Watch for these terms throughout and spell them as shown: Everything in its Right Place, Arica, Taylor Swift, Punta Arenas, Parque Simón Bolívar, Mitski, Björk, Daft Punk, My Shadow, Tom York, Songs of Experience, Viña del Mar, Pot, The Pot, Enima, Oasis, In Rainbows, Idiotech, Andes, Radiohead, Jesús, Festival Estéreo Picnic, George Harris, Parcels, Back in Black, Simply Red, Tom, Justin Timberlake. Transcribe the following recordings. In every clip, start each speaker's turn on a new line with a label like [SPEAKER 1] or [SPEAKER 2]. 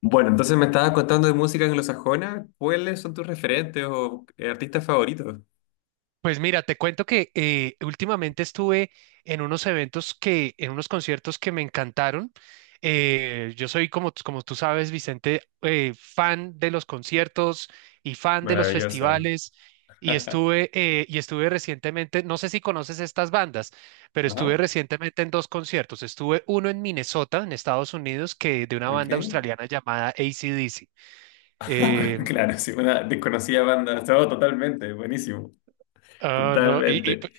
[SPEAKER 1] Bueno, entonces me estabas contando de música anglosajona. ¿Cuáles son tus referentes o artistas favoritos?
[SPEAKER 2] Pues mira, te cuento que últimamente estuve en unos eventos en unos conciertos que me encantaron. Yo soy, como, como tú sabes, Vicente, fan de los conciertos y fan de los
[SPEAKER 1] Maravilloso.
[SPEAKER 2] festivales. Y estuve recientemente, no sé si conoces estas bandas, pero estuve
[SPEAKER 1] Ajá,
[SPEAKER 2] recientemente en dos conciertos. Estuve uno en Minnesota, en Estados Unidos, que de una
[SPEAKER 1] ok.
[SPEAKER 2] banda australiana llamada AC/DC. Em,
[SPEAKER 1] Claro, sí, una desconocida banda. Todo totalmente, buenísimo.
[SPEAKER 2] ah, no, y-
[SPEAKER 1] Totalmente.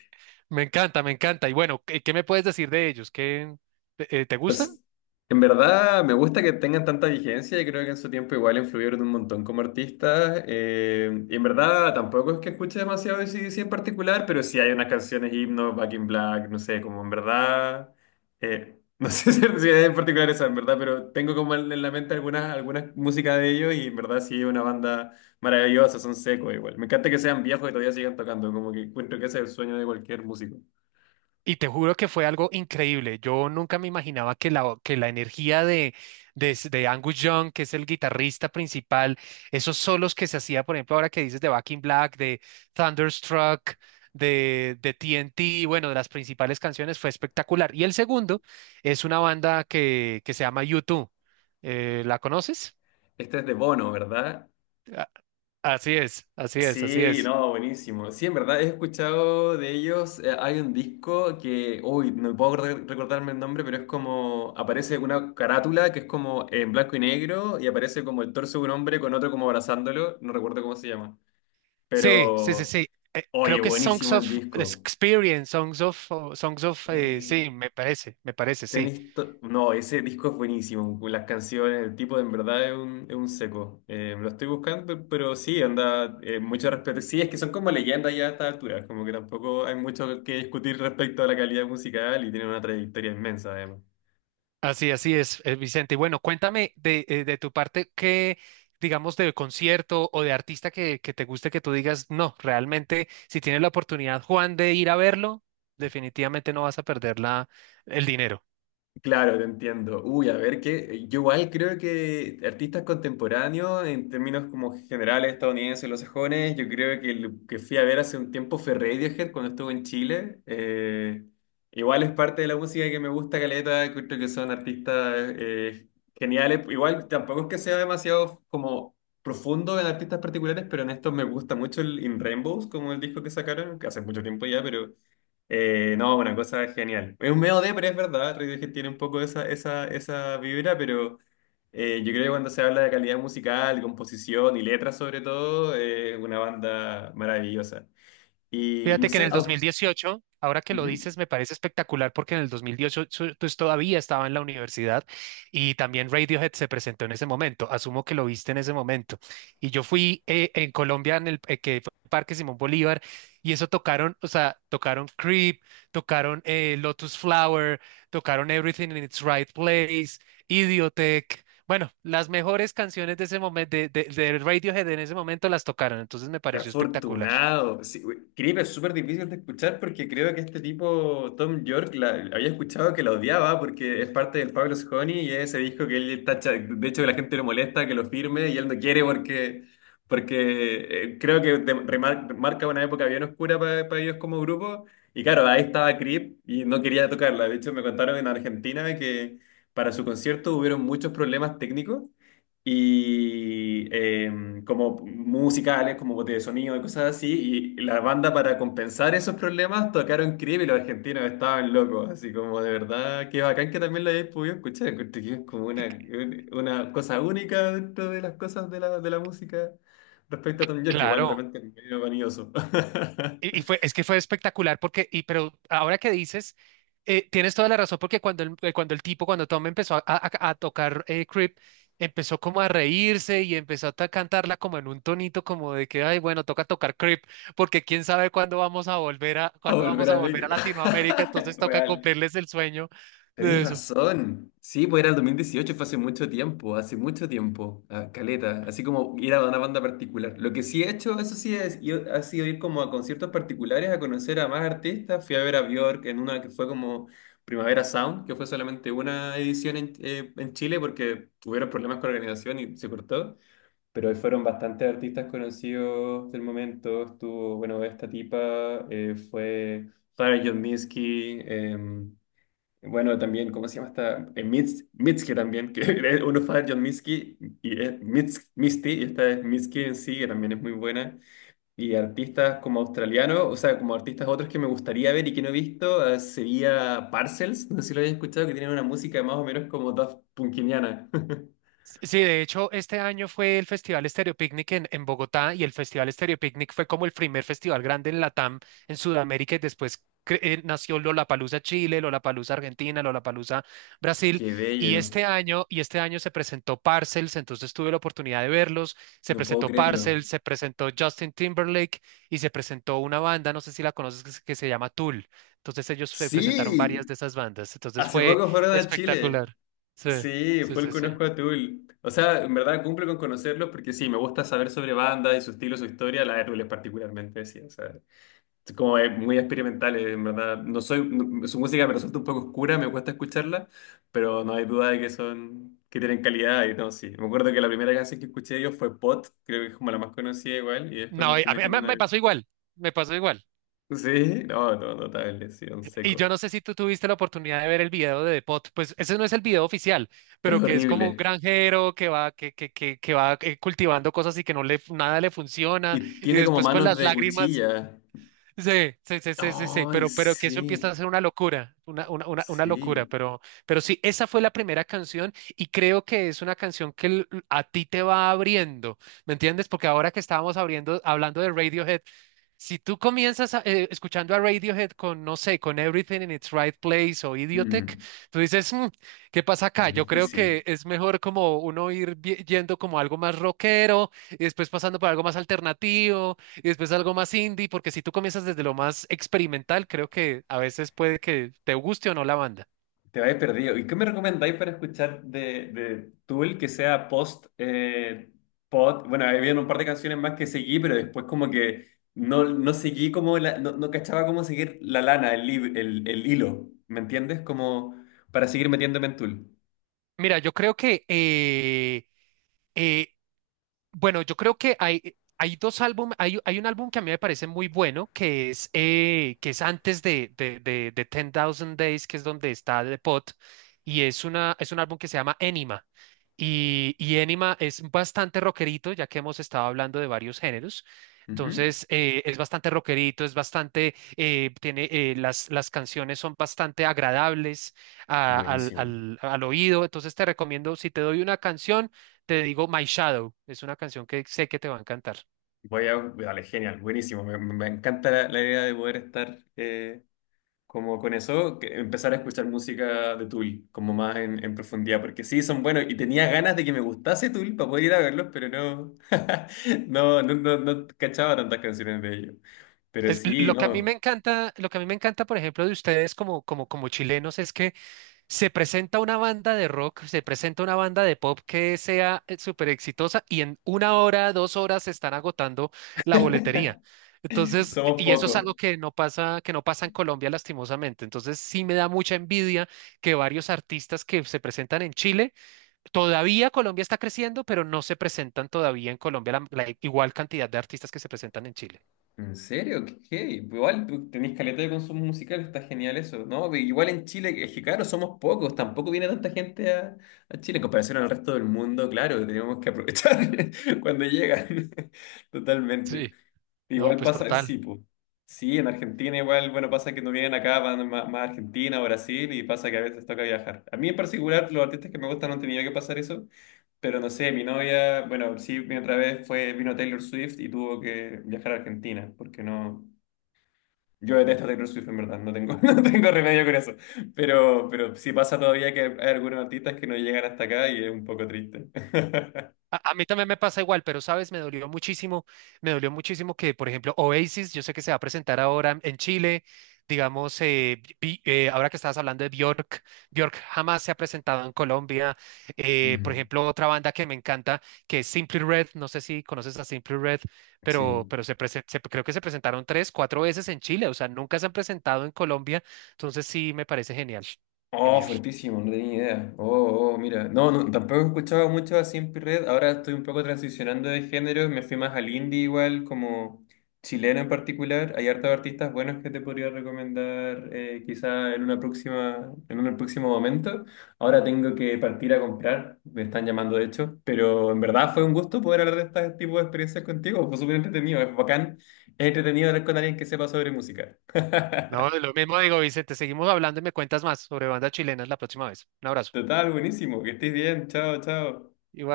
[SPEAKER 2] Me encanta, me encanta. Y bueno, ¿qué, qué me puedes decir de ellos? ¿Qué, te te gustan?
[SPEAKER 1] Pues en verdad me gusta que tengan tanta vigencia y creo que en su tiempo igual influyeron un montón como artistas. Y en verdad tampoco es que escuche demasiado de AC/DC en particular, pero sí hay unas canciones, himnos, Back in Black, no sé, como en verdad, no sé si es en particular esa, en verdad, pero tengo como en la mente algunas música de ellos y en verdad sí es una banda maravillosa, son secos igual. Me encanta que sean viejos y todavía sigan tocando, como que encuentro que ese es el sueño de cualquier músico.
[SPEAKER 2] Y te juro que fue algo increíble. Yo nunca me imaginaba que que la energía de Angus Young, que es el guitarrista principal, esos solos que se hacía, por ejemplo, ahora que dices de Back in Black, de Thunderstruck, de TNT, bueno, de las principales canciones, fue espectacular. Y el segundo es una banda que se llama U2. ¿La conoces?
[SPEAKER 1] Este es de Bono, ¿verdad?
[SPEAKER 2] A- Así es, así es, así
[SPEAKER 1] Sí,
[SPEAKER 2] es.
[SPEAKER 1] no, buenísimo. Sí, en verdad, he escuchado de ellos, hay un disco que, uy, no puedo recordarme el nombre, pero es como, aparece una carátula que es como en blanco y negro y aparece como el torso de un hombre con otro como abrazándolo, no recuerdo cómo se llama.
[SPEAKER 2] Sí, sí, sí,
[SPEAKER 1] Pero,
[SPEAKER 2] sí. Creo
[SPEAKER 1] oye,
[SPEAKER 2] que Songs
[SPEAKER 1] buenísimo
[SPEAKER 2] of
[SPEAKER 1] el disco.
[SPEAKER 2] Experience, Songs of, sí, me parece, sí.
[SPEAKER 1] No, ese disco es buenísimo. Las canciones, el tipo de en verdad es es un seco. Lo estoy buscando, pero sí, anda, mucho respeto. Sí, es que son como leyendas ya a estas alturas, como que tampoco hay mucho que discutir respecto a la calidad musical y tienen una trayectoria inmensa además.
[SPEAKER 2] Así, así es, Vicente. Y bueno, cuéntame de tu parte qué, digamos, de concierto o de artista que te guste que tú digas, no, realmente, si tienes la oportunidad, Juan, de ir a verlo, definitivamente no vas a perder el dinero.
[SPEAKER 1] Claro, te entiendo. Uy, a ver, que yo igual creo que artistas contemporáneos, en términos como generales estadounidenses, los sajones, yo creo que el que fui a ver hace un tiempo fue Radiohead cuando estuve en Chile. Igual es parte de la música que me gusta, caleta, creo que son artistas geniales. Igual tampoco es que sea demasiado como profundo en artistas particulares, pero en estos me gusta mucho el In Rainbows, como el disco que sacaron, que hace mucho tiempo ya, pero... No, una cosa genial. Es un medio de, pero es verdad, Radiohead tiene un poco esa vibra, pero yo creo que cuando se habla de calidad musical, de composición y letras sobre todo, es una banda maravillosa. Y no
[SPEAKER 2] Fíjate que en
[SPEAKER 1] sé,
[SPEAKER 2] el 2018, ahora que lo
[SPEAKER 1] Ujú.
[SPEAKER 2] dices, me parece espectacular porque en el 2018 pues todavía estaba en la universidad y también Radiohead se presentó en ese momento. Asumo que lo viste en ese momento. Y yo fui en Colombia en el que fue el Parque Simón Bolívar y eso tocaron, o sea, tocaron Creep, tocaron Lotus Flower, tocaron Everything in its Right Place, Idiotech. Bueno, las mejores canciones de ese momento de Radiohead en ese momento las tocaron, entonces me pareció espectacular.
[SPEAKER 1] Afortunado. Sí, güey, Creep es súper difícil de escuchar porque creo que este tipo, Tom York, había escuchado que la odiaba porque es parte del Pablo's Honey y ese disco que él tacha. De hecho, la gente lo molesta que lo firme y él no quiere porque, porque creo que marca una época bien oscura para ellos como grupo. Y claro, ahí estaba Creep y no quería tocarla. De hecho, me contaron en Argentina que para su concierto hubieron muchos problemas técnicos y como musicales, como botes de sonido y cosas así. Y la banda para compensar esos problemas tocaron Creep y los argentinos estaban locos, así como de verdad, qué bacán que también lo hayáis podido escuchar. Encuentro que es como una cosa única dentro de las cosas de de la música respecto a Tom York, que igual de
[SPEAKER 2] Claro.
[SPEAKER 1] repente es medio vanidoso.
[SPEAKER 2] Y fue, es que fue espectacular porque, y, pero ahora que dices, tienes toda la razón porque cuando cuando el tipo, cuando Tom empezó a tocar Creep, empezó como a reírse y empezó a cantarla como en un tonito como de que, ay, bueno, toca tocar Creep porque quién sabe cuándo vamos a volver a,
[SPEAKER 1] A
[SPEAKER 2] cuándo
[SPEAKER 1] volver
[SPEAKER 2] vamos a
[SPEAKER 1] a
[SPEAKER 2] volver a
[SPEAKER 1] México.
[SPEAKER 2] Latinoamérica, entonces toca
[SPEAKER 1] Real.
[SPEAKER 2] cumplirles el sueño
[SPEAKER 1] Tenéis
[SPEAKER 2] de eso.
[SPEAKER 1] razón. Sí, pues era el 2018 fue hace mucho tiempo, a caleta, así como ir a una banda particular. Lo que sí he hecho, eso sí, ha sido ir como a conciertos particulares, a conocer a más artistas. Fui a ver a Björk en una que fue como Primavera Sound, que fue solamente una edición en Chile porque tuvieron problemas con la organización y se cortó. Pero ahí fueron bastantes artistas conocidos del momento. Estuvo, bueno, esta tipa fue... Farah John Minsky, bueno, también, ¿cómo se llama esta? Mitski también, que uno fue John Mitski y es Misty, y esta es Mitski en sí, que también es muy buena. Y artistas como australianos, o sea, como artistas otros que me gustaría ver y que no he visto, sería Parcels, no sé si lo habéis escuchado, que tiene una música más o menos como Daft Punkiniana.
[SPEAKER 2] Sí, de hecho, este año fue el Festival Estéreo Picnic en Bogotá y el Festival Estéreo Picnic fue como el primer festival grande en Latam, en Sudamérica y después nació Lollapalooza Chile, Lollapalooza Argentina, Lollapalooza Brasil
[SPEAKER 1] Qué
[SPEAKER 2] y
[SPEAKER 1] bello,
[SPEAKER 2] este año se presentó Parcels, entonces tuve la oportunidad de verlos, se
[SPEAKER 1] no puedo
[SPEAKER 2] presentó
[SPEAKER 1] creerlo.
[SPEAKER 2] Parcels, se presentó Justin Timberlake y se presentó una banda, no sé si la conoces, que se llama Tool. Entonces ellos se presentaron varias
[SPEAKER 1] Sí,
[SPEAKER 2] de esas bandas, entonces
[SPEAKER 1] hace
[SPEAKER 2] fue
[SPEAKER 1] poco fueron a Chile.
[SPEAKER 2] espectacular. Sí,
[SPEAKER 1] Sí,
[SPEAKER 2] sí,
[SPEAKER 1] fue el
[SPEAKER 2] sí, sí.
[SPEAKER 1] Conozco a Tool. O sea, en verdad cumple con conocerlos porque sí, me gusta saber sobre bandas y su estilo, su historia, la de Tool es particularmente, sí. O sea, es muy experimental, en verdad. No soy, no- su música me resulta un poco oscura, me cuesta escucharla, pero no hay duda de que que tienen calidad y no, sí. Me acuerdo que la primera canción que escuché de ellos fue Pot, creo que es como la más conocida igual, y después
[SPEAKER 2] No,
[SPEAKER 1] me fui
[SPEAKER 2] a mí
[SPEAKER 1] metiendo en
[SPEAKER 2] me
[SPEAKER 1] algo.
[SPEAKER 2] pasó igual, me pasó igual.
[SPEAKER 1] Sí, no, no, notable, sí, un
[SPEAKER 2] Y yo
[SPEAKER 1] seco.
[SPEAKER 2] no sé si tú tuviste la oportunidad de ver el video de Depot, pues ese no es el video oficial,
[SPEAKER 1] Es
[SPEAKER 2] pero que es como un
[SPEAKER 1] horrible.
[SPEAKER 2] granjero que va, que va cultivando cosas y que no le, nada le funciona,
[SPEAKER 1] Y
[SPEAKER 2] y
[SPEAKER 1] tiene como
[SPEAKER 2] después con
[SPEAKER 1] manos
[SPEAKER 2] las
[SPEAKER 1] de
[SPEAKER 2] lágrimas.
[SPEAKER 1] cuchilla.
[SPEAKER 2] Sí, sí, sí, sí, sí, sí,
[SPEAKER 1] Oh,
[SPEAKER 2] pero que eso empieza
[SPEAKER 1] sí.
[SPEAKER 2] a ser una locura, una locura,
[SPEAKER 1] Sí,
[SPEAKER 2] pero sí, esa fue la primera canción y creo que es una canción que a ti te va abriendo, ¿me entiendes? Porque ahora que estábamos abriendo, hablando de Radiohead, si tú comienzas escuchando a Radiohead con, no sé, con Everything in its Right Place o Idiotech,
[SPEAKER 1] Mm,
[SPEAKER 2] tú dices, "Mm, ¿qué pasa
[SPEAKER 1] es
[SPEAKER 2] acá?" Yo creo que
[SPEAKER 1] difícil.
[SPEAKER 2] es mejor como uno ir yendo como algo más rockero y después pasando por algo más alternativo y después algo más indie, porque si tú comienzas desde lo más experimental, creo que a veces puede que te guste o no la banda.
[SPEAKER 1] Te vais perdido. ¿Y qué me recomendáis para escuchar de Tool que sea post pod? Bueno, había un par de canciones más que seguí, pero después como que no seguí como no, no cachaba cómo seguir la lana, el hilo. ¿Me entiendes? Como para seguir metiéndome en Tool.
[SPEAKER 2] Mira, yo creo que eh, bueno, yo creo que hay, hay dos álbumes, hay un álbum que a mí me parece muy bueno, que es antes de ten Thousand Days, que es donde está The Pot, y es, una, es un álbum que se llama Enima. Y Enima es bastante rockerito, ya que hemos estado hablando de varios géneros.
[SPEAKER 1] Ujú.
[SPEAKER 2] Entonces, es bastante rockerito, es bastante, tiene, las canciones son bastante agradables
[SPEAKER 1] Buenísimo.
[SPEAKER 2] al oído. Entonces, te recomiendo, si te doy una canción, te digo My Shadow, es una canción que sé que te va a encantar.
[SPEAKER 1] Vale, genial, buenísimo. Me encanta la idea de poder estar como con eso, que empezar a escuchar música de Tool, como más en profundidad, porque sí, son buenos, y tenía ganas de que me gustase Tool para poder ir a verlos, pero no, no cachaba tantas canciones de ellos. Pero
[SPEAKER 2] Es,
[SPEAKER 1] sí,
[SPEAKER 2] lo que a mí me
[SPEAKER 1] no,
[SPEAKER 2] encanta, lo que a mí me encanta, por ejemplo, de ustedes como chilenos es que se presenta una banda de rock, se presenta una banda de pop que sea súper exitosa y en una hora, dos horas se están agotando la boletería. Entonces,
[SPEAKER 1] somos
[SPEAKER 2] y eso es algo
[SPEAKER 1] pocos.
[SPEAKER 2] que no pasa en Colombia lastimosamente. Entonces, sí me da mucha envidia que varios artistas que se presentan en Chile. Todavía Colombia está creciendo, pero no se presentan todavía en Colombia la igual cantidad de artistas que se presentan en Chile.
[SPEAKER 1] ¿En serio? ¿Qué? Igual tú tenés caleta de consumo musical, está genial eso, ¿no? Pero igual en Chile, es que claro, somos pocos, tampoco viene tanta gente a Chile en comparación al resto del mundo, claro, tenemos que aprovechar cuando llegan, totalmente.
[SPEAKER 2] Sí, no,
[SPEAKER 1] Igual
[SPEAKER 2] pues
[SPEAKER 1] pasa,
[SPEAKER 2] total.
[SPEAKER 1] sí, pues. Sí, en Argentina igual, bueno, pasa que no vienen acá, más, a Argentina o Brasil y pasa que a veces toca viajar. A mí en particular, los artistas que me gustan no han tenido que pasar eso, pero no sé, mi novia, bueno, sí, mi otra vez fue, vino Taylor Swift y tuvo que viajar a Argentina, porque no, yo detesto a Taylor Swift en verdad, no tengo remedio con eso, pero sí pasa todavía que hay algunos artistas que no llegan hasta acá y es un poco triste.
[SPEAKER 2] A mí también me pasa igual, pero sabes, me dolió muchísimo que, por ejemplo, Oasis, yo sé que se va a presentar ahora en Chile, digamos, ahora que estabas hablando de Björk, Björk jamás se ha presentado en Colombia. Por
[SPEAKER 1] Mm,
[SPEAKER 2] ejemplo, otra banda que me encanta, que es Simply Red, no sé si conoces a Simply Red,
[SPEAKER 1] sí.
[SPEAKER 2] pero creo que se presentaron tres, cuatro veces en Chile, o sea, nunca se han presentado en Colombia, entonces sí, me parece genial,
[SPEAKER 1] Oh,
[SPEAKER 2] genial.
[SPEAKER 1] fuertísimo, no tenía ni idea. Oh, oh, mira. No, no, tampoco escuchaba mucho a Simply Red. Ahora estoy un poco transicionando de género. Me fui más al indie igual, como chileno en particular. Hay hartos artistas buenos que te podría recomendar quizá en una próxima, en un próximo momento. Ahora tengo que partir a comprar. Me están llamando, de hecho. Pero en verdad fue un gusto poder hablar de este tipo de experiencias contigo. Fue súper entretenido. Es bacán. Es entretenido hablar con alguien que sepa sobre música.
[SPEAKER 2] No, lo mismo digo, Vicente. Seguimos hablando y me cuentas más sobre bandas chilenas la próxima vez. Un abrazo.
[SPEAKER 1] Total, buenísimo. Que estés bien. Chao, chao.
[SPEAKER 2] Igual.